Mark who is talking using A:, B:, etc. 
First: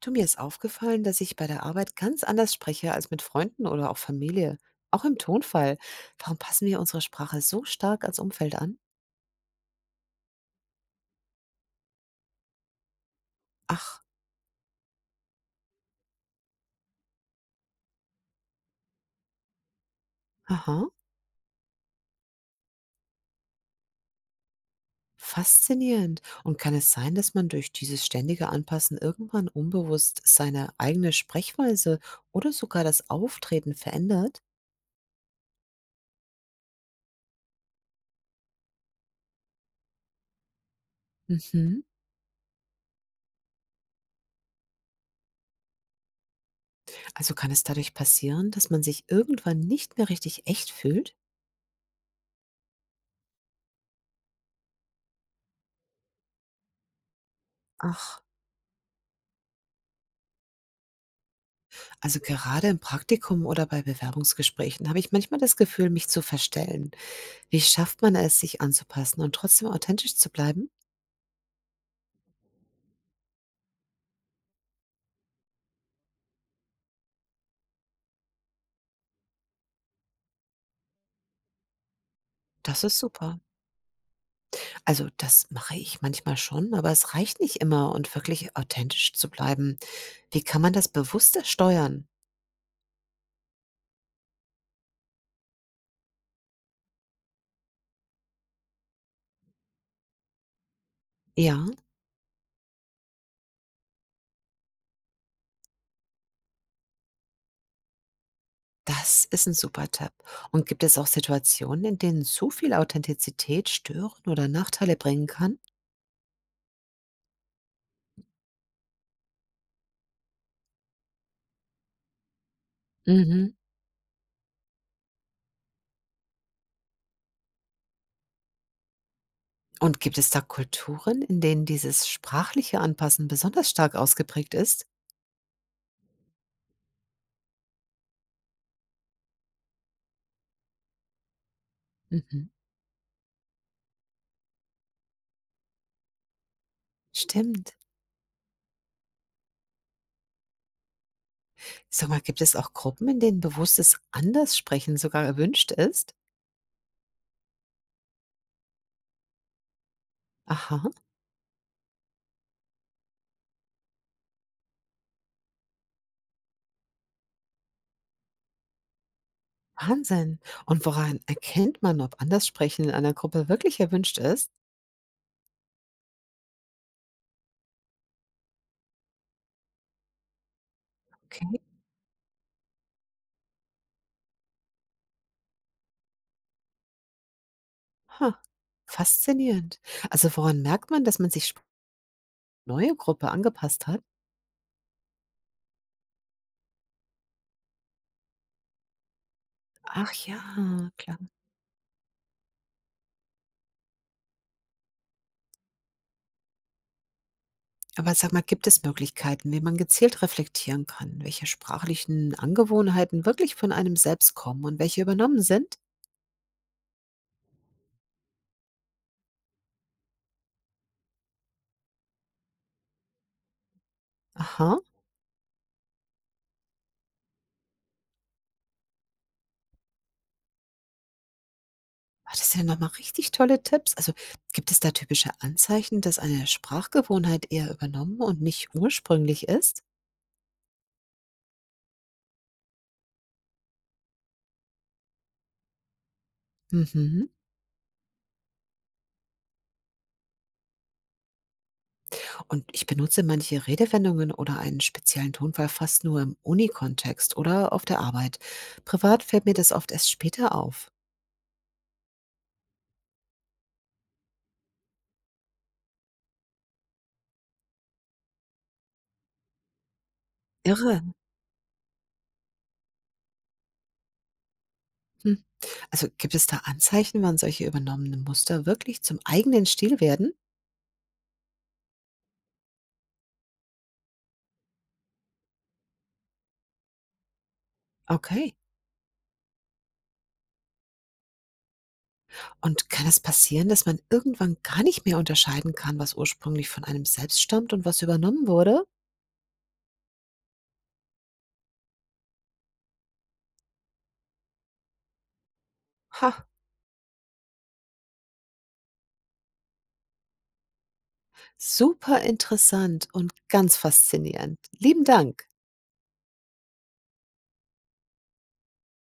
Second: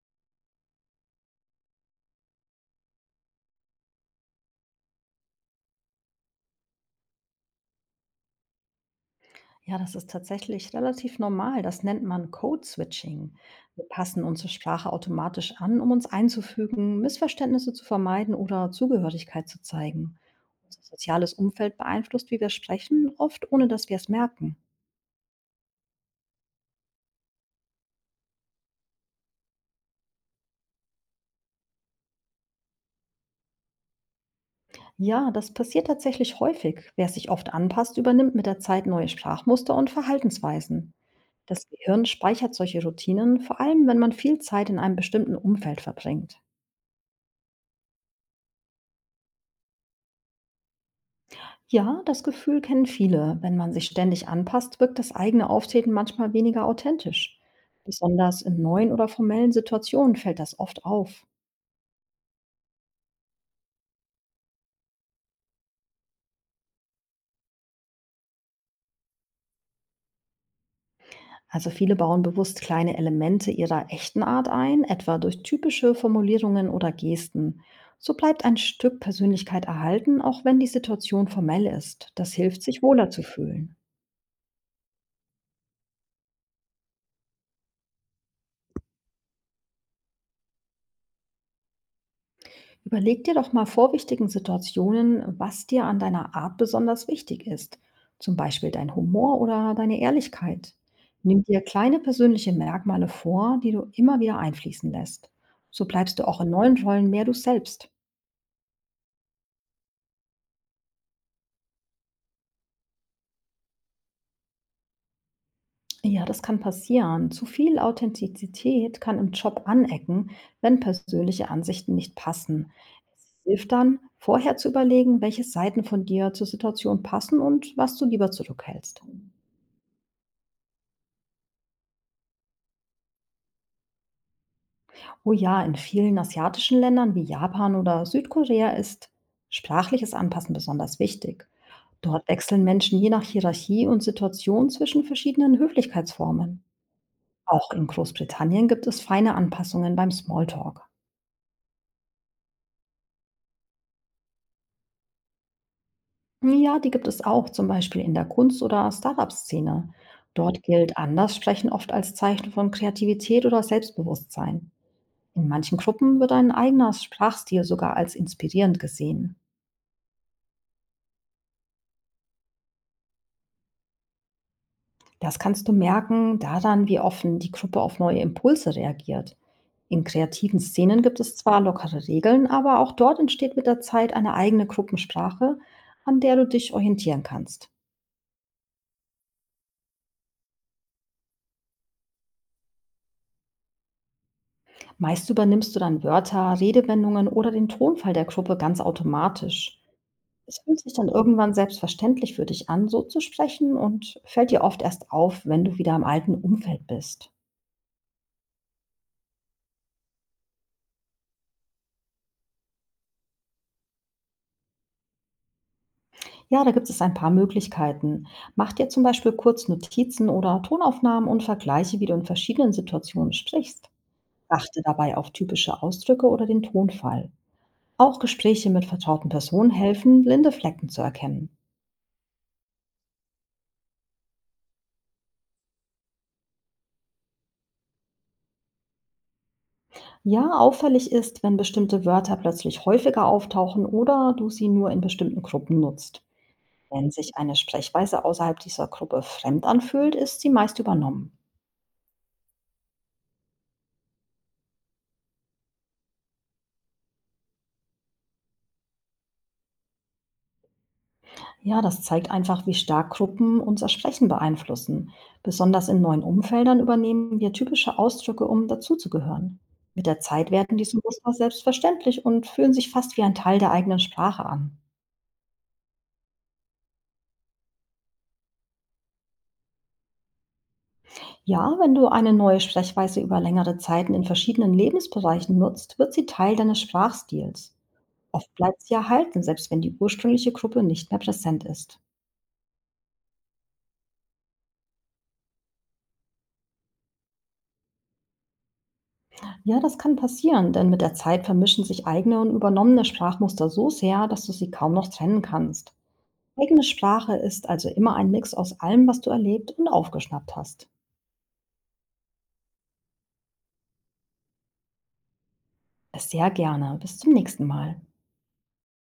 A: Du, mir ist aufgefallen, dass ich bei der Arbeit ganz anders spreche als mit Freunden oder auch Familie. Auch im Tonfall. Warum passen wir unsere Sprache so stark als Umfeld an?
B: Ja, das ist tatsächlich relativ normal. Das nennt man Code-Switching. Wir
A: Ach,
B: passen unsere Sprache automatisch an, um uns einzufügen, Missverständnisse zu vermeiden oder Zugehörigkeit zu zeigen. Unser
A: aha,
B: soziales Umfeld beeinflusst, wie wir sprechen, oft ohne dass wir es merken.
A: faszinierend. Und kann es sein, dass man durch dieses ständige Anpassen irgendwann unbewusst seine eigene Sprechweise oder sogar das Auftreten verändert?
B: Ja, das passiert tatsächlich häufig. Wer sich oft anpasst, übernimmt mit der Zeit neue Sprachmuster und Verhaltensweisen. Das
A: Mhm.
B: Gehirn speichert solche Routinen, vor allem wenn man viel Zeit in einem bestimmten Umfeld verbringt.
A: Also kann es dadurch passieren, dass man sich irgendwann nicht mehr richtig echt fühlt?
B: Ja, das Gefühl kennen viele. Wenn man sich ständig anpasst, wirkt das eigene Auftreten manchmal weniger authentisch.
A: Ach,
B: Besonders in neuen oder formellen Situationen fällt das oft auf.
A: also gerade im Praktikum oder bei Bewerbungsgesprächen habe ich manchmal das Gefühl, mich zu verstellen. Wie schafft man es, sich anzupassen und trotzdem authentisch zu bleiben?
B: Also viele bauen bewusst kleine Elemente ihrer echten Art ein, etwa durch typische Formulierungen oder Gesten. So bleibt ein Stück Persönlichkeit erhalten, auch wenn die Situation formell ist. Das hilft, sich
A: Das ist
B: wohler zu
A: super.
B: fühlen.
A: Also das mache ich manchmal schon, aber es reicht nicht immer und wirklich authentisch zu bleiben. Wie kann man das bewusster steuern?
B: Überleg dir doch mal vor wichtigen Situationen, was dir an deiner Art besonders wichtig ist. Zum Beispiel dein Humor oder deine Ehrlichkeit. Nimm dir
A: Ja,
B: kleine persönliche Merkmale vor, die du immer wieder einfließen lässt. So bleibst du auch in neuen Rollen mehr du selbst.
A: das ist ein super Tipp. Und gibt es auch Situationen, in denen zu viel Authentizität stören oder Nachteile bringen kann?
B: Ja, das kann passieren. Zu viel Authentizität kann im Job anecken, wenn persönliche Ansichten nicht passen. Es
A: Mhm.
B: hilft dann, vorher zu überlegen, welche Seiten von dir zur Situation passen und was du lieber zurückhältst.
A: Und gibt es da Kulturen, in denen dieses sprachliche Anpassen besonders stark ausgeprägt ist?
B: Oh ja, in vielen asiatischen Ländern wie Japan oder Südkorea ist sprachliches Anpassen besonders wichtig. Dort
A: Mhm.
B: wechseln Menschen je nach Hierarchie und Situation zwischen verschiedenen Höflichkeitsformen. Auch
A: Stimmt.
B: in Großbritannien gibt es feine Anpassungen beim Smalltalk.
A: Sag mal, gibt es auch Gruppen, in denen bewusstes Anderssprechen sogar erwünscht ist?
B: Ja, die gibt es auch, zum Beispiel in der Kunst- oder Startup-Szene. Dort
A: Aha,
B: gilt Anderssprechen oft als Zeichen von Kreativität oder Selbstbewusstsein. In manchen Gruppen wird ein eigener Sprachstil sogar als inspirierend gesehen.
A: Wahnsinn. Und woran erkennt man, ob Anderssprechen in einer Gruppe wirklich erwünscht ist?
B: Das kannst du merken daran, wie offen die Gruppe auf neue Impulse reagiert. In kreativen Szenen gibt es
A: Okay.
B: zwar lockere Regeln, aber auch dort entsteht mit der Zeit eine eigene Gruppensprache, an der du dich orientieren kannst.
A: Ha, faszinierend. Also woran merkt man, dass man sich neue Gruppe angepasst hat?
B: Meist übernimmst du dann Wörter, Redewendungen oder den Tonfall der Gruppe ganz automatisch.
A: Ach
B: Es fühlt
A: ja,
B: sich dann
A: klar.
B: irgendwann selbstverständlich für dich an, so zu sprechen und fällt dir oft erst auf, wenn du wieder im alten Umfeld bist.
A: Aber sag mal, gibt es Möglichkeiten, wie man gezielt reflektieren kann, welche sprachlichen Angewohnheiten wirklich von einem selbst kommen und welche übernommen sind?
B: Ja, da gibt es ein paar Möglichkeiten. Mach dir zum Beispiel kurz Notizen oder Tonaufnahmen und vergleiche, wie du in verschiedenen Situationen sprichst. Achte
A: Aha,
B: dabei auf typische Ausdrücke oder den Tonfall. Auch Gespräche mit vertrauten Personen helfen, blinde Flecken zu erkennen.
A: ah, das sind ja nochmal richtig tolle Tipps. Also gibt es da typische Anzeichen, dass eine Sprachgewohnheit eher übernommen und nicht ursprünglich ist?
B: Ja, auffällig ist, wenn bestimmte Wörter plötzlich häufiger auftauchen oder du sie nur in bestimmten Gruppen nutzt. Wenn
A: Mhm.
B: sich eine Sprechweise außerhalb dieser Gruppe fremd anfühlt, ist sie meist übernommen.
A: Und ich benutze manche Redewendungen oder einen speziellen Tonfall fast nur im Uni-Kontext oder auf der Arbeit. Privat fällt mir das oft erst später auf.
B: Ja, das zeigt einfach, wie stark Gruppen unser Sprechen beeinflussen. Besonders in neuen Umfeldern übernehmen wir typische Ausdrücke, um dazuzugehören. Mit der Zeit werden diese
A: Irre.
B: Muster selbstverständlich und fühlen sich fast wie ein Teil der eigenen Sprache an.
A: Hm. Also, gibt es da Anzeichen, wann solche übernommenen Muster wirklich zum eigenen Stil werden?
B: Ja, wenn du eine neue Sprechweise über längere Zeiten in verschiedenen Lebensbereichen nutzt, wird sie Teil deines Sprachstils. Oft
A: Okay.
B: bleibt sie erhalten, selbst wenn die ursprüngliche Gruppe nicht mehr präsent ist.
A: Und kann es passieren, dass man irgendwann gar nicht mehr unterscheiden kann, was ursprünglich von einem selbst stammt und was übernommen wurde?
B: Ja, das kann passieren, denn mit der Zeit vermischen sich eigene und übernommene Sprachmuster so sehr, dass du sie kaum noch trennen kannst.
A: Ha,
B: Eigene Sprache ist also immer ein Mix aus allem, was du erlebt und aufgeschnappt hast.
A: super interessant und ganz faszinierend. Lieben Dank.
B: Sehr gerne. Bis zum nächsten Mal.